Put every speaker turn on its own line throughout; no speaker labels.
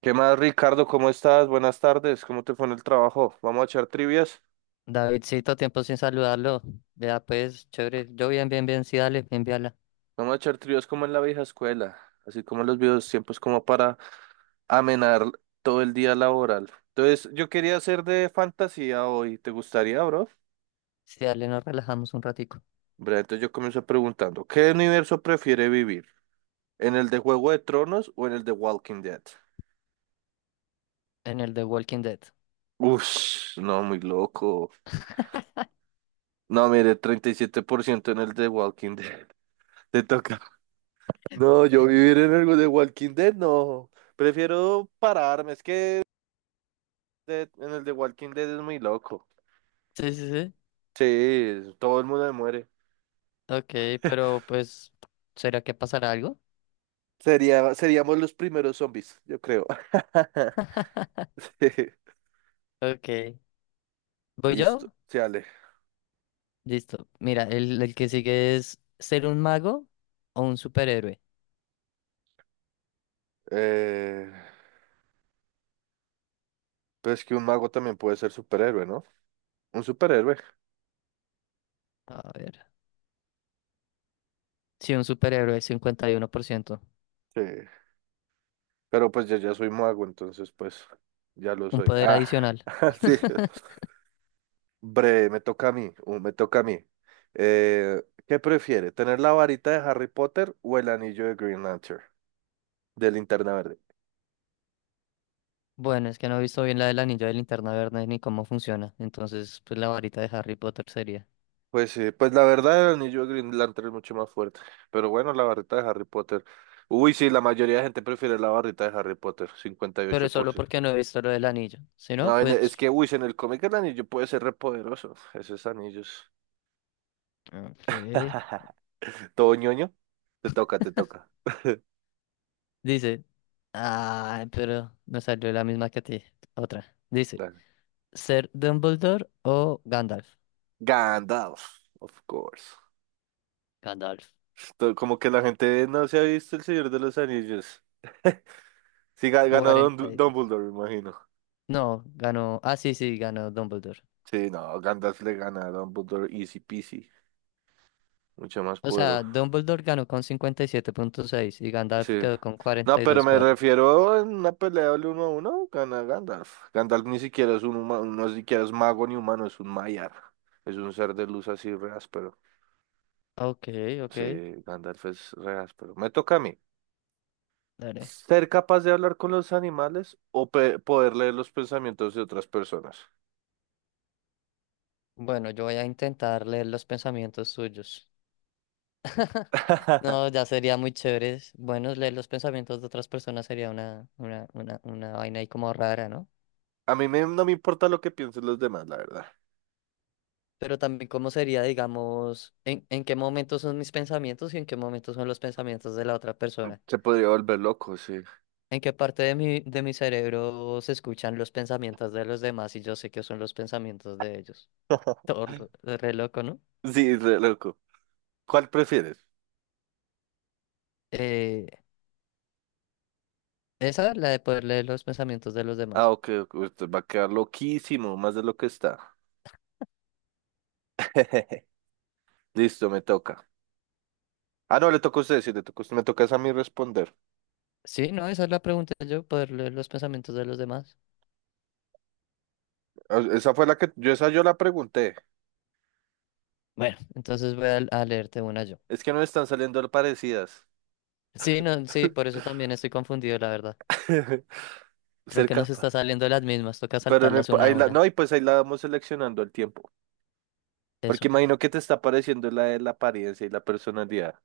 ¿Qué más, Ricardo? ¿Cómo estás? Buenas tardes. ¿Cómo te fue en el trabajo? Vamos a echar trivias.
Davidcito, tiempo sin saludarlo. Vea, pues, chévere. Yo bien, bien, bien, sí, dale, envíala.
Vamos a echar trivias como en la vieja escuela, así como en los viejos tiempos, como para amenar todo el día laboral. Entonces, yo quería hacer de fantasía hoy. ¿Te gustaría, bro?
Sí, dale, nos relajamos un ratico
Bre, entonces yo comienzo preguntando, ¿qué universo prefiere vivir? ¿En el de Juego de Tronos o en el de Walking Dead?
en el de Walking Dead.
Uf, no, muy loco. No, mire, 37% en el de Walking Dead. Te toca. No, yo vivir en el de Walking Dead, no. Prefiero pararme. Es que en el de Walking Dead es muy loco.
Sí, sí, sí.
Sí, todo el mundo se muere.
Ok, pero pues, ¿será que pasará algo?
Seríamos los primeros zombies, yo creo.
Ok. ¿Voy
Listo,
yo?
sí, Ale.
Listo. Mira, el que sigue es ser un mago o un superhéroe.
Eh, pues que un mago también puede ser superhéroe, ¿no? Un superhéroe.
A ver. Sí, un superhéroe, 51%.
Sí. Pero pues yo ya soy mago, entonces pues ya lo
Un
soy.
poder
Ah,
adicional.
sí. Bre, me toca a mí, me toca a mí. Eh, ¿Qué prefiere? ¿Tener la varita de Harry Potter o el anillo de Green Lantern, de Linterna Verde?
Bueno, es que no he visto bien la del anillo de linterna verde ni cómo funciona. Entonces, pues la varita de Harry Potter sería,
Pues sí, pues la verdad el anillo de Green Lantern es mucho más fuerte. Pero bueno, la varita de Harry Potter. Uy, sí, la mayoría de gente prefiere la varita de Harry Potter, cincuenta y ocho
pero
por
solo
ciento.
porque no he visto lo del anillo. Si no,
No, es
pues.
que, uy, si en el cómic el anillo puede ser repoderoso, esos anillos.
Ok.
¿Todo ñoño? Te toca, te toca.
Dice. Ah, pero me salió la misma que a ti. Otra. Dice,
Dale.
¿ser Dumbledore o Gandalf?
Gandalf, of course.
Gandalf.
Como que la gente no se ha visto El Señor de los Anillos. Sí, ganó Don
cuarenta y dos,
Dumbledore, me imagino.
No, ganó. Ah, sí, sí, ganó Dumbledore.
Sí, no, Gandalf le gana a Dumbledore easy peasy. Mucho más
O sea,
poderoso.
Dumbledore ganó con 57.6 y Gandalf
Sí.
quedó con
No,
cuarenta y
pero
dos punto
me
cuatro,
refiero en una pelea del uno a uno, gana Gandalf. Gandalf ni siquiera es un humano, no ni siquiera es mago ni humano, es un Maiar. Es un ser de luz así re áspero.
Ok, ok.
Sí, Gandalf es re áspero. Me toca a mí.
Dale.
¿Ser capaz de hablar con los animales o poder leer los pensamientos de otras personas?
Bueno, yo voy a intentar leer los pensamientos suyos. No, ya sería muy chévere. Bueno, leer los pensamientos de otras personas sería una vaina ahí como rara, ¿no?
A mí no me importa lo que piensen los demás, la verdad.
Pero también cómo sería, digamos, en qué momento son mis pensamientos y en qué momento son los pensamientos de la otra persona.
Se podría volver loco, sí.
En qué parte de mi cerebro se escuchan los pensamientos de los demás y yo sé que son los pensamientos de ellos. Todo lo- Re loco, ¿no?
Sí, re loco. ¿Cuál prefieres?
Eh, Esa, la de poder leer los pensamientos de los
Ah,
demás.
ok, ok, usted va a quedar loquísimo, más de lo que está. Listo, me toca. Ah, no, le toca a usted, sí, le toca a usted, me toca es a mí responder.
Sí, no, esa es la pregunta yo, poder leer los pensamientos de los demás.
Ah, esa fue la que, yo esa yo la pregunté.
Bueno, entonces voy a leerte una yo.
Es que no están saliendo parecidas.
Sí, no, sí, por eso también estoy confundido, la verdad. Creo
Ser
que nos está
capaz.
saliendo las mismas, toca
Pero no,
saltarlas una a
ahí la,
una.
no, y pues ahí la vamos seleccionando el tiempo. Porque
Eso.
imagino que te está pareciendo la de la apariencia y la personalidad.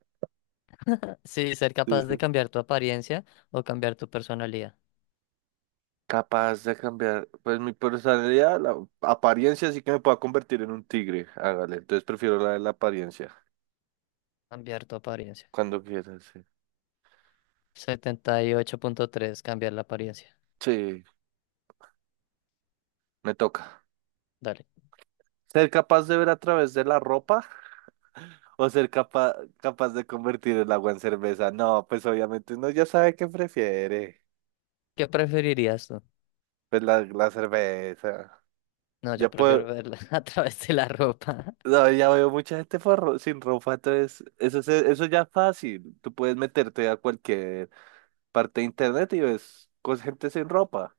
Sí, ser
Sí,
capaz
sí.
de cambiar tu apariencia o cambiar tu personalidad.
Capaz de cambiar, pues mi personalidad, la apariencia sí que me pueda convertir en un tigre, hágale. Entonces prefiero la de la apariencia,
Cambiar tu apariencia.
cuando quieras, sí.
78.3, cambiar la apariencia.
Sí, me toca.
Dale.
¿Ser capaz de ver a través de la ropa o ser capaz de convertir el agua en cerveza? No, pues obviamente uno ya sabe qué prefiere.
¿Qué preferirías tú?
Pues la cerveza.
No, yo
Ya
prefiero
puedo,
verla a través de la ropa.
no, ya veo mucha gente por sin ropa, entonces eso, eso ya es fácil. Tú puedes meterte a cualquier parte de internet y ves gente sin ropa.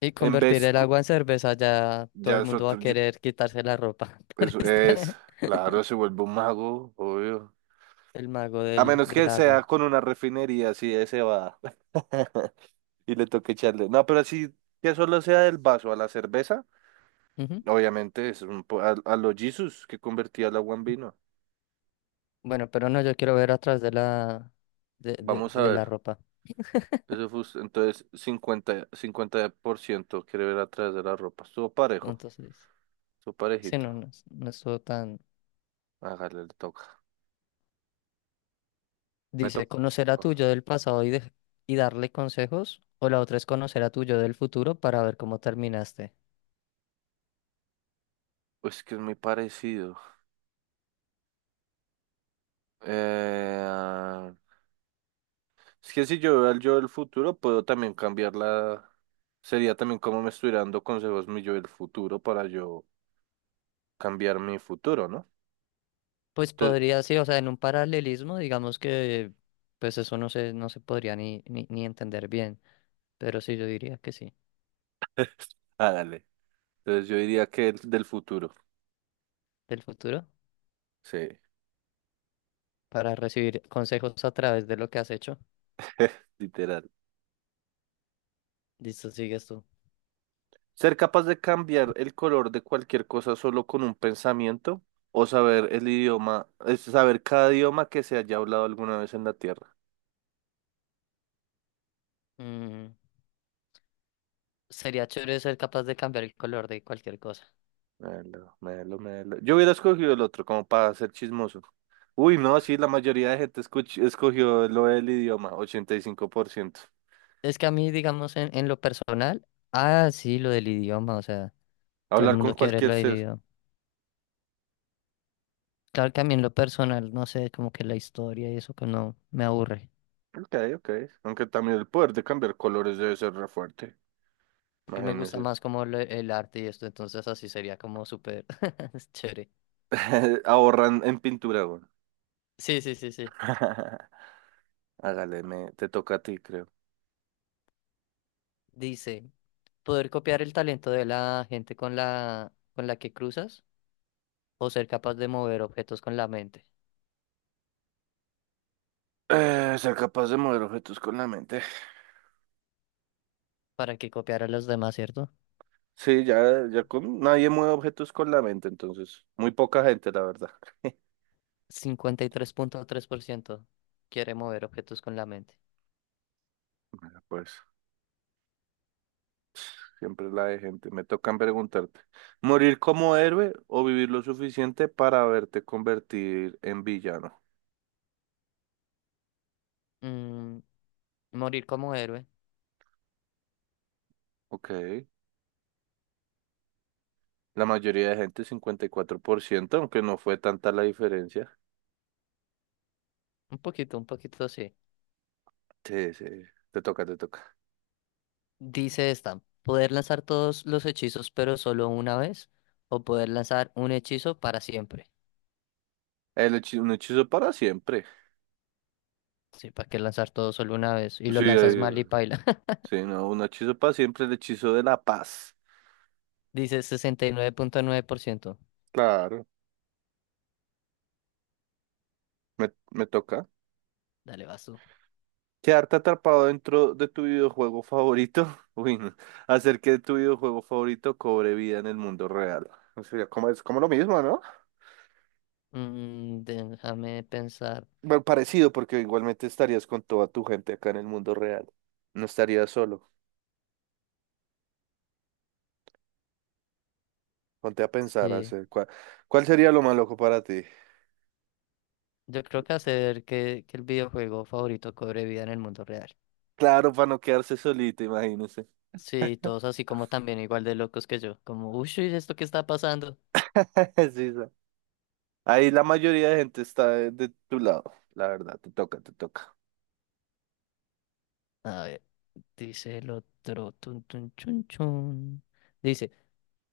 Y
En
convertir
vez,
el agua en cerveza, ya todo
ya
el
es
mundo va a
otro,
querer quitarse la ropa por
eso
estar
es, claro, se vuelve un mago, obvio.
el mago
A
del,
menos que
del
sea
agua.
con una refinería, así ese va. Y le toque echarle. No, pero así que solo sea del vaso a la cerveza, obviamente es un a los Jesus que convertía el agua en vino.
Bueno, pero no, yo quiero ver atrás de la, de, de,
Vamos a
de la
ver.
ropa.
Eso fue, entonces 50% quiere ver a través de la ropa. Estuvo parejo,
Entonces dice,
estuvo
sí,
parejito.
no, no, no estuvo tan.
Hágale, le toca. Me
Dice,
toca.
conocer a tu yo del pasado y darle consejos, o la otra es conocer a tu yo del futuro para ver cómo terminaste.
Pues que es muy parecido. Eh, ah, es que si yo veo al yo del futuro, puedo también cambiarla. Sería también como me estuviera dando consejos mi yo del futuro para yo cambiar mi futuro, ¿no?
Pues
Entonces,
podría, sí, o sea, en un paralelismo, digamos que, pues eso no se podría ni entender bien, pero sí, yo diría que sí,
ah, dale. Entonces yo diría que el del futuro.
del futuro,
Sí,
para recibir consejos a través de lo que has hecho.
literal.
Listo, sigues tú.
¿Ser capaz de cambiar el color de cualquier cosa solo con un pensamiento o saber el idioma, es saber cada idioma que se haya hablado alguna vez en la Tierra?
Mm, Sería chévere ser capaz de cambiar el color de cualquier cosa.
Melo, melo, melo. Yo hubiera escogido el otro, como para ser chismoso. Uy, no, sí, la mayoría de gente escogió lo del idioma, 85%.
Es que a mí, digamos, en lo personal, sí, lo del idioma, o sea, todo el
Hablar con
mundo quiere
cualquier
lo del
ser.
idioma. Claro que a mí en lo personal, no sé, como que la historia y eso que no me aburre.
Ok, ok. Aunque también el poder de cambiar colores debe ser re fuerte.
Y me gusta
Imagínese.
más el arte y esto, entonces así sería como súper es chévere.
Ahorran en pintura, güey.
Sí, sí, sí, sí.
Hágale, te toca a ti, creo.
Dice, poder copiar el talento de la gente con la que cruzas o ser capaz de mover objetos con la mente
Ser capaz de mover objetos con la mente.
para que copiar a los demás, ¿cierto?
Sí, ya con nadie mueve objetos con la mente, entonces. Muy poca gente, la verdad.
Cincuenta y tres tres punto tres por ciento quiere mover objetos con la mente.
Bueno, pues. Siempre la de gente. Me tocan preguntarte, ¿morir como héroe o vivir lo suficiente para verte convertir en villano?
Mm, morir como héroe.
Ok. La mayoría de gente, 54%, aunque no fue tanta la diferencia.
Un poquito sí.
Sí, sí. Te toca, te toca.
Dice esta, poder lanzar todos los hechizos pero solo una vez o poder lanzar un hechizo para siempre.
Un hechizo para siempre.
Sí, ¿para qué lanzar todo solo una vez? Y
Sí,
lo lanzas mal y paila.
sí, no, un hechizo para siempre, el hechizo de la paz.
Dice 69.9%.
Claro. Me toca.
Dale, vas tú.
Quedarte atrapado dentro de tu videojuego favorito, uy, no. Hacer que tu videojuego favorito cobre vida en el mundo real. O sea, como es como lo mismo, ¿no?
Mm, déjame pensar.
Bueno, parecido, porque igualmente estarías con toda tu gente acá en el mundo real. No estarías solo. Ponte a pensar,
Sí,
hacer cuál sería lo más loco para ti.
yo creo que hacer que el videojuego favorito cobre vida en el mundo real.
Claro, para no quedarse solito, imagínese.
Sí, todos así como también igual de locos que yo. Como, uy, ¿esto qué está pasando?
Sí, sí. Ahí la mayoría de gente está de tu lado, la verdad, te toca, te toca.
A ver. Dice el otro. Tun, tun, chun, chun. Dice,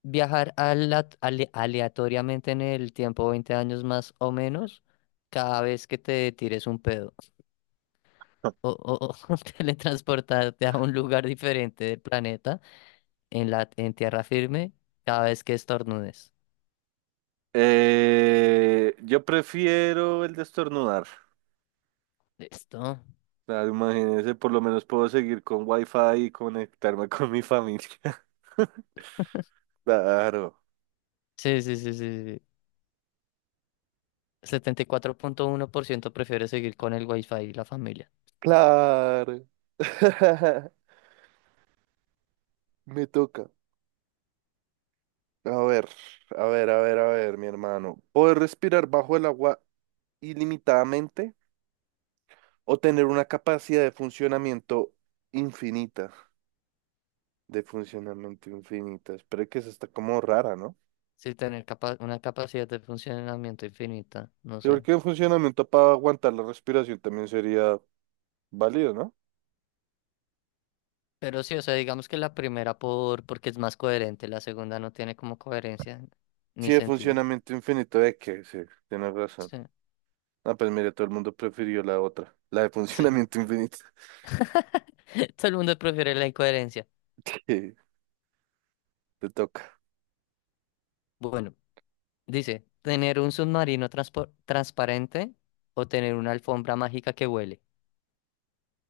viajar aleatoriamente en el tiempo 20 años más o menos cada vez que te tires un pedo. O, o- o teletransportarte a un lugar diferente del planeta en tierra firme cada vez que estornudes.
Yo prefiero el de estornudar.
¿Listo?
Claro, imagínese, por lo menos puedo seguir con wifi y conectarme con mi familia. Claro,
Sí, sí, sí, sí, sí, sí. 74.1% prefiere seguir con el wifi y la familia.
claro. Me toca. A ver, a ver, a ver, a ver, mi hermano. ¿Poder respirar bajo el agua ilimitadamente o tener una capacidad de funcionamiento infinita? De funcionamiento infinita. Espero que esa está como rara, ¿no?
Sí, tener una capacidad de funcionamiento infinita, no
Sí,
sé.
porque un funcionamiento para aguantar la respiración también sería válido, ¿no?
Pero sí, o sea, digamos que la primera porque es más coherente, la segunda no tiene como coherencia ni
Sí, de
sentido.
funcionamiento infinito de que, sí, tienes razón.
Sí,
Ah, pues mira, todo el mundo prefirió la otra, la de
sí.
funcionamiento infinito.
Todo el mundo prefiere la incoherencia.
Sí, te toca.
Bueno, dice, ¿tener un submarino transparente o tener una alfombra mágica que huele?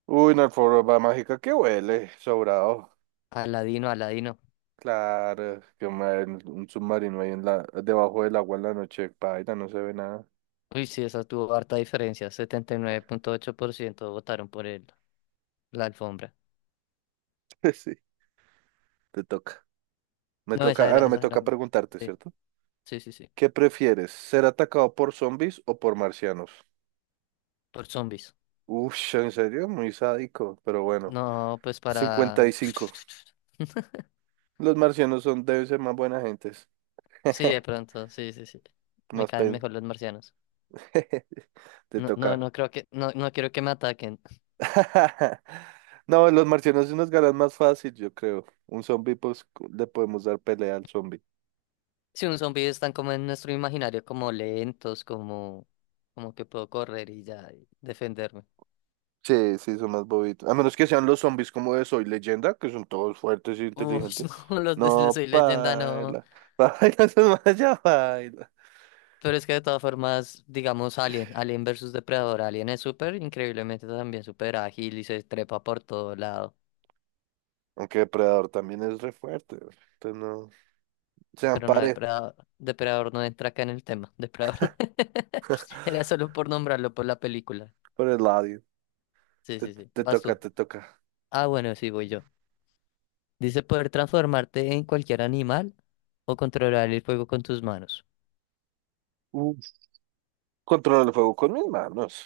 Uy, una alfombra mágica que huele, sobrado.
Aladino, Aladino.
Claro, un submarino ahí en la, debajo del agua en la noche, paila, no se ve nada.
Uy, sí, esa tuvo harta diferencia. 79.8% votaron por el, la alfombra.
Sí, te toca. Me
No, esa
toca, ah,
era,
no, me
esa era.
toca
mi-
preguntarte,
Sí,
¿cierto?
sí, sí, sí.
¿Qué prefieres, ser atacado por zombies o por marcianos?
Por zombies.
Uy, en serio, muy sádico, pero bueno,
No, pues
cincuenta
para.
y cinco Los marcianos son, deben ser más buena gentes.
Sí, de pronto, sí, sí, sí. Me
Más
caen
pen.
mejor los marcianos.
Te
No, no,
toca.
no creo que, no, no quiero que me ataquen.
No, los marcianos sí nos ganan más fácil, yo creo. Un zombie, pues le podemos dar pelea al zombie.
Si un zombie están como en nuestro imaginario, como lentos, como que puedo correr y ya y defenderme.
Sí, sí, son más bobitos. A menos que sean los zombies como de Soy Leyenda, que son todos fuertes e
Uf,
inteligentes.
no, los de
No,
Soy Leyenda no.
paila. Paila, son más ya paila.
Pero es que de todas formas, digamos Alien versus Depredador. Alien es súper, increíblemente también súper ágil y se trepa por todo lado.
Aunque Depredador también es re fuerte, güey. Entonces no. Sean
Pero no,
parejos
Depredador no entra acá en el tema. Depredador. Era solo por nombrarlo por la película.
por el lado.
Sí,
Te,
sí, sí.
te
Vas
toca,
tú.
te toca.
Ah, bueno, sí, voy yo. Dice poder transformarte en cualquier animal o controlar el fuego con tus manos.
Controlar el fuego con mis manos.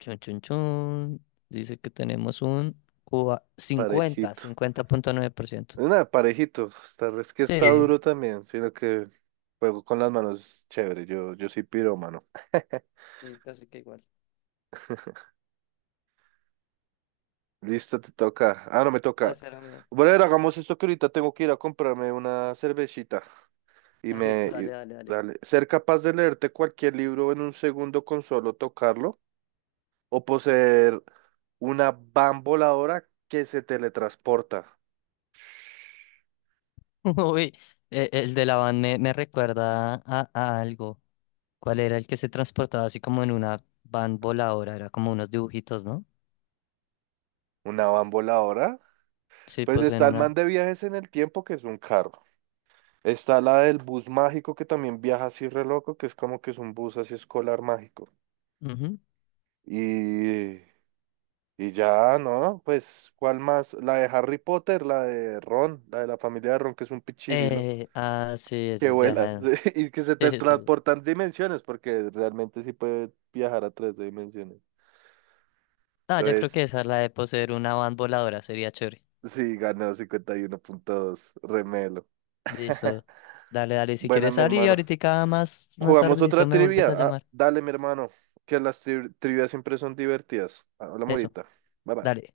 Chun, chun, chun. Dice que tenemos un cincuenta,
Parejito.
cincuenta punto nueve por ciento.
Nada, parejito. Tal vez que está
Sí.
duro también, sino que fuego con las manos, chévere. Yo soy pirómano.
Sí, casi que igual.
Listo, te toca. Ah, no me
No,
toca.
ese era mío.
Bueno, hagamos esto que ahorita tengo que ir a comprarme una cervecita y
Ah, listo,
me... y-
dale, dale, dale.
dale. Ser capaz de leerte cualquier libro en un segundo con solo tocarlo o poseer una van voladora que se teletransporta.
Uy, el de la van me recuerda a algo. ¿Cuál era el que se transportaba así como en una van voladora? Era como unos dibujitos, ¿no?
¿Una van voladora?
Sí,
Pues
pues en
está el
una.
man de viajes en el tiempo, que es un carro. Está la del bus mágico, que también viaja así re loco, que es como que es un bus así escolar mágico.
Ujú.
Y, y ya, ¿no? Pues, ¿cuál más? La de Harry Potter, la de Ron, la de la familia de Ron, que es un pichirilo
Sí,
que
eso es
vuela
viajar.
y que se te
Sí, sí.
transportan dimensiones, porque realmente sí puede viajar a tres dimensiones.
No, yo creo
Entonces,
que esa es la de poseer una van voladora, sería chévere.
sí, ganó 51.2, remelo.
Listo. Dale, dale, si
Buena,
quieres
mi
salir,
hermano.
ahorita más, más
Jugamos otra
tardecito me
trivia.
vuelves a
Ah,
llamar.
dale, mi hermano, que las trivias siempre son divertidas. Habla
Eso,
morita. Bye bye.
dale.